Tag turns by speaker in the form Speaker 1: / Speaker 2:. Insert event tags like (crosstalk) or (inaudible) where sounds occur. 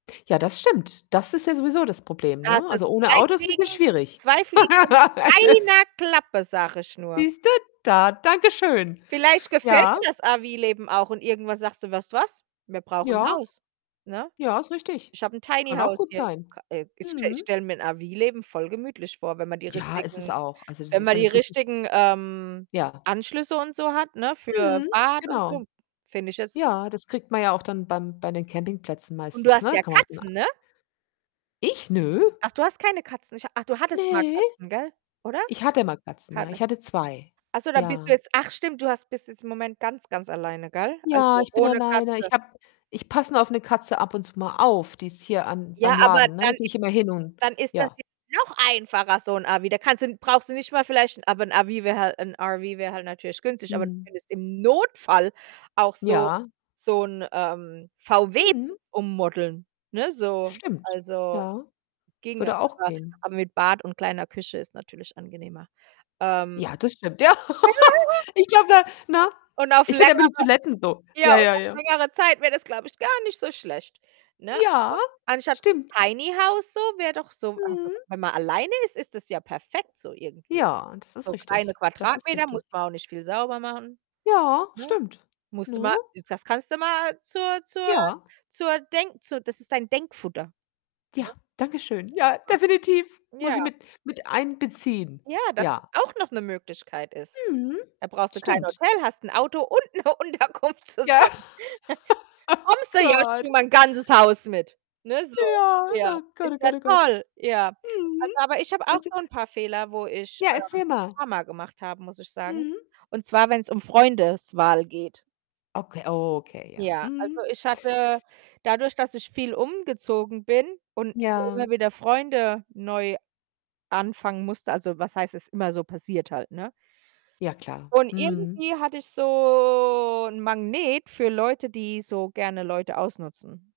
Speaker 1: Ja, das stimmt. Das ist ja sowieso das Problem,
Speaker 2: Da hast
Speaker 1: ne?
Speaker 2: du
Speaker 1: Also, ohne
Speaker 2: 2
Speaker 1: Auto ist ‘n bisschen
Speaker 2: Fliegen,
Speaker 1: schwierig.
Speaker 2: 2 Fliegen nur
Speaker 1: (laughs)
Speaker 2: mit
Speaker 1: Das
Speaker 2: 1 Klappe, sage ich nur.
Speaker 1: Siehst du, da! Danke schön.
Speaker 2: Vielleicht gefällt
Speaker 1: Ja.
Speaker 2: dir das RV-Leben auch und irgendwann sagst du: „Weißt du was? Wir brauchen ‘n
Speaker 1: Ja.
Speaker 2: Haus!" Ne?
Speaker 1: Ja, ist richtig.
Speaker 2: Ich habe ‘n Tiny
Speaker 1: Kann auch
Speaker 2: House
Speaker 1: gut
Speaker 2: hier
Speaker 1: sein.
Speaker 2: ka äh, ich ich
Speaker 1: Mhm.
Speaker 2: stelle mir ‘n RV-Leben voll gemütlich vor, wenn man die
Speaker 1: Ja, ist es
Speaker 2: richtigen
Speaker 1: auch. Also, das
Speaker 2: wenn
Speaker 1: ist
Speaker 2: man
Speaker 1: wenn
Speaker 2: die
Speaker 1: es richtig
Speaker 2: richtigen, ähm,
Speaker 1: Ja.
Speaker 2: Anschlüsse und so hat, ne, für
Speaker 1: Mhm,
Speaker 2: Bad und
Speaker 1: genau.
Speaker 2: so, finde ich jetzt
Speaker 1: Ja, das kriegt man ja auch dann beim bei den Campingplätzen
Speaker 2: Und du
Speaker 1: meistens,
Speaker 2: hast
Speaker 1: ne?
Speaker 2: ja
Speaker 1: Kann man auch den a
Speaker 2: Katzen, ne?
Speaker 1: Ich? Nö.
Speaker 2: Ach, du hast keine Katzen, ich ach, du hattest mal
Speaker 1: Ne.
Speaker 2: Katzen, gell? Oder?
Speaker 1: Ich hatte mal Katzen,
Speaker 2: Ha
Speaker 1: ja.
Speaker 2: lass
Speaker 1: Ich hatte 2.
Speaker 2: ach so, dann bist du
Speaker 1: Ja.
Speaker 2: jetzt ach, stimmt, du hast bist jetzt im Moment ganz, ganz alleine, gell?
Speaker 1: Ja,
Speaker 2: Also,
Speaker 1: ich bin
Speaker 2: ohne
Speaker 1: alleine. Ich
Speaker 2: Katze.
Speaker 1: habe ich passe nur auf ‘ne Katze ab und zu mal auf, die ist hier an
Speaker 2: Ja,
Speaker 1: beim
Speaker 2: aber
Speaker 1: Laden, ne, da
Speaker 2: dann
Speaker 1: gehe ich immer hin und
Speaker 2: dann ist das
Speaker 1: ja.
Speaker 2: jetzt noch einfacher, so ‘n RV. Da kannst du brauchst du nicht mal vielleicht aber ‘n RV wär halt ‘n RV wäre halt natürlich günstig, aber du
Speaker 1: Mhm.
Speaker 2: könntest im Notfall auch so
Speaker 1: Ja.
Speaker 2: so ‘n, ähm,
Speaker 1: Mhm.
Speaker 2: VW-Bus ummodeln, ne? So,
Speaker 1: Stimmt,
Speaker 2: also
Speaker 1: ja.
Speaker 2: ginge,
Speaker 1: Würde auch
Speaker 2: aber
Speaker 1: gehen.
Speaker 2: aber mit Bad und kleiner Küche ist natürlich angenehmer. Ähm
Speaker 1: Ja, das stimmt. Ja.
Speaker 2: Ja,
Speaker 1: (laughs)
Speaker 2: ja.
Speaker 1: Ich glaube da ne?
Speaker 2: Und auf
Speaker 1: Ich finde immer
Speaker 2: längerer
Speaker 1: die Toiletten so
Speaker 2: ja,
Speaker 1: ja,
Speaker 2: und
Speaker 1: ja,
Speaker 2: auf
Speaker 1: ja.
Speaker 2: längere Zeit wäre das, glaube ich, gar nicht so schlecht, ne? Aber
Speaker 1: Ja,
Speaker 2: anstatt s ‘n
Speaker 1: stimmt.
Speaker 2: Tiny House so, wäre doch so also,
Speaker 1: Mhm.
Speaker 2: wenn man alleine ist, ist das ja perfekt so irgendwie.
Speaker 1: Ja, das ist
Speaker 2: So kleine
Speaker 1: richtig, das ist
Speaker 2: Quadratmeter, muss
Speaker 1: richtig.
Speaker 2: man auch nicht viel sauber machen,
Speaker 1: Ja,
Speaker 2: ne?
Speaker 1: stimmt,
Speaker 2: Musst du
Speaker 1: ne?
Speaker 2: mal, äh das kannst du mal zur zur
Speaker 1: Ja.
Speaker 2: zur Denk zur das ist dein Denkfutter,
Speaker 1: Ja,
Speaker 2: ne?
Speaker 1: danke schön. Ja, definitiv, muss
Speaker 2: (unintelligible)
Speaker 1: ich
Speaker 2: Ja.
Speaker 1: mit mit einbeziehen.
Speaker 2: Ja, das, dass
Speaker 1: Ja.
Speaker 2: auch noch ‘ne Möglichkeit ist.
Speaker 1: Mhm,
Speaker 2: Da brauchst du kein
Speaker 1: stimmt.
Speaker 2: Hotel, hast ‘n Auto und ‘ne Unterkunft
Speaker 1: Ja,
Speaker 2: zusammen. (chuckles) „Kommst
Speaker 1: (laughs)
Speaker 2: du jetzt?“ „Ja ich bringe
Speaker 1: Gott.
Speaker 2: mein ganzes Haus mit“, ne, so.
Speaker 1: Ja,
Speaker 2: Ja,
Speaker 1: na Gott,
Speaker 2: ist
Speaker 1: oh
Speaker 2: ja
Speaker 1: Gott, oh Gott.
Speaker 2: toll. Ja, also,
Speaker 1: Mhm.
Speaker 2: aber ich habe auch
Speaker 1: Weißt du
Speaker 2: so ‘n paar Fehler, wo ich,
Speaker 1: Ja,
Speaker 2: ähm,
Speaker 1: erzähl
Speaker 2: ‘n
Speaker 1: mal.
Speaker 2: paar mal gemacht habe, muss ich sagen,
Speaker 1: Mhm.
Speaker 2: und zwar, wenn‘s um Freundeswahl geht.
Speaker 1: Okay, okay, ja.
Speaker 2: Ja, also
Speaker 1: Mhm.
Speaker 2: ich hatte dadurch, dass ich viel umgezogen bin und immer immer
Speaker 1: Ja.
Speaker 2: wieder Freunde neu anfangen musste also, was heißt, es immer so passiert halt, ne?
Speaker 1: Ja klar.
Speaker 2: Und
Speaker 1: Mhm.
Speaker 2: irgendwie hatte ich so ‘n Magnet für Leute, die so gerne Leute ausnutzen.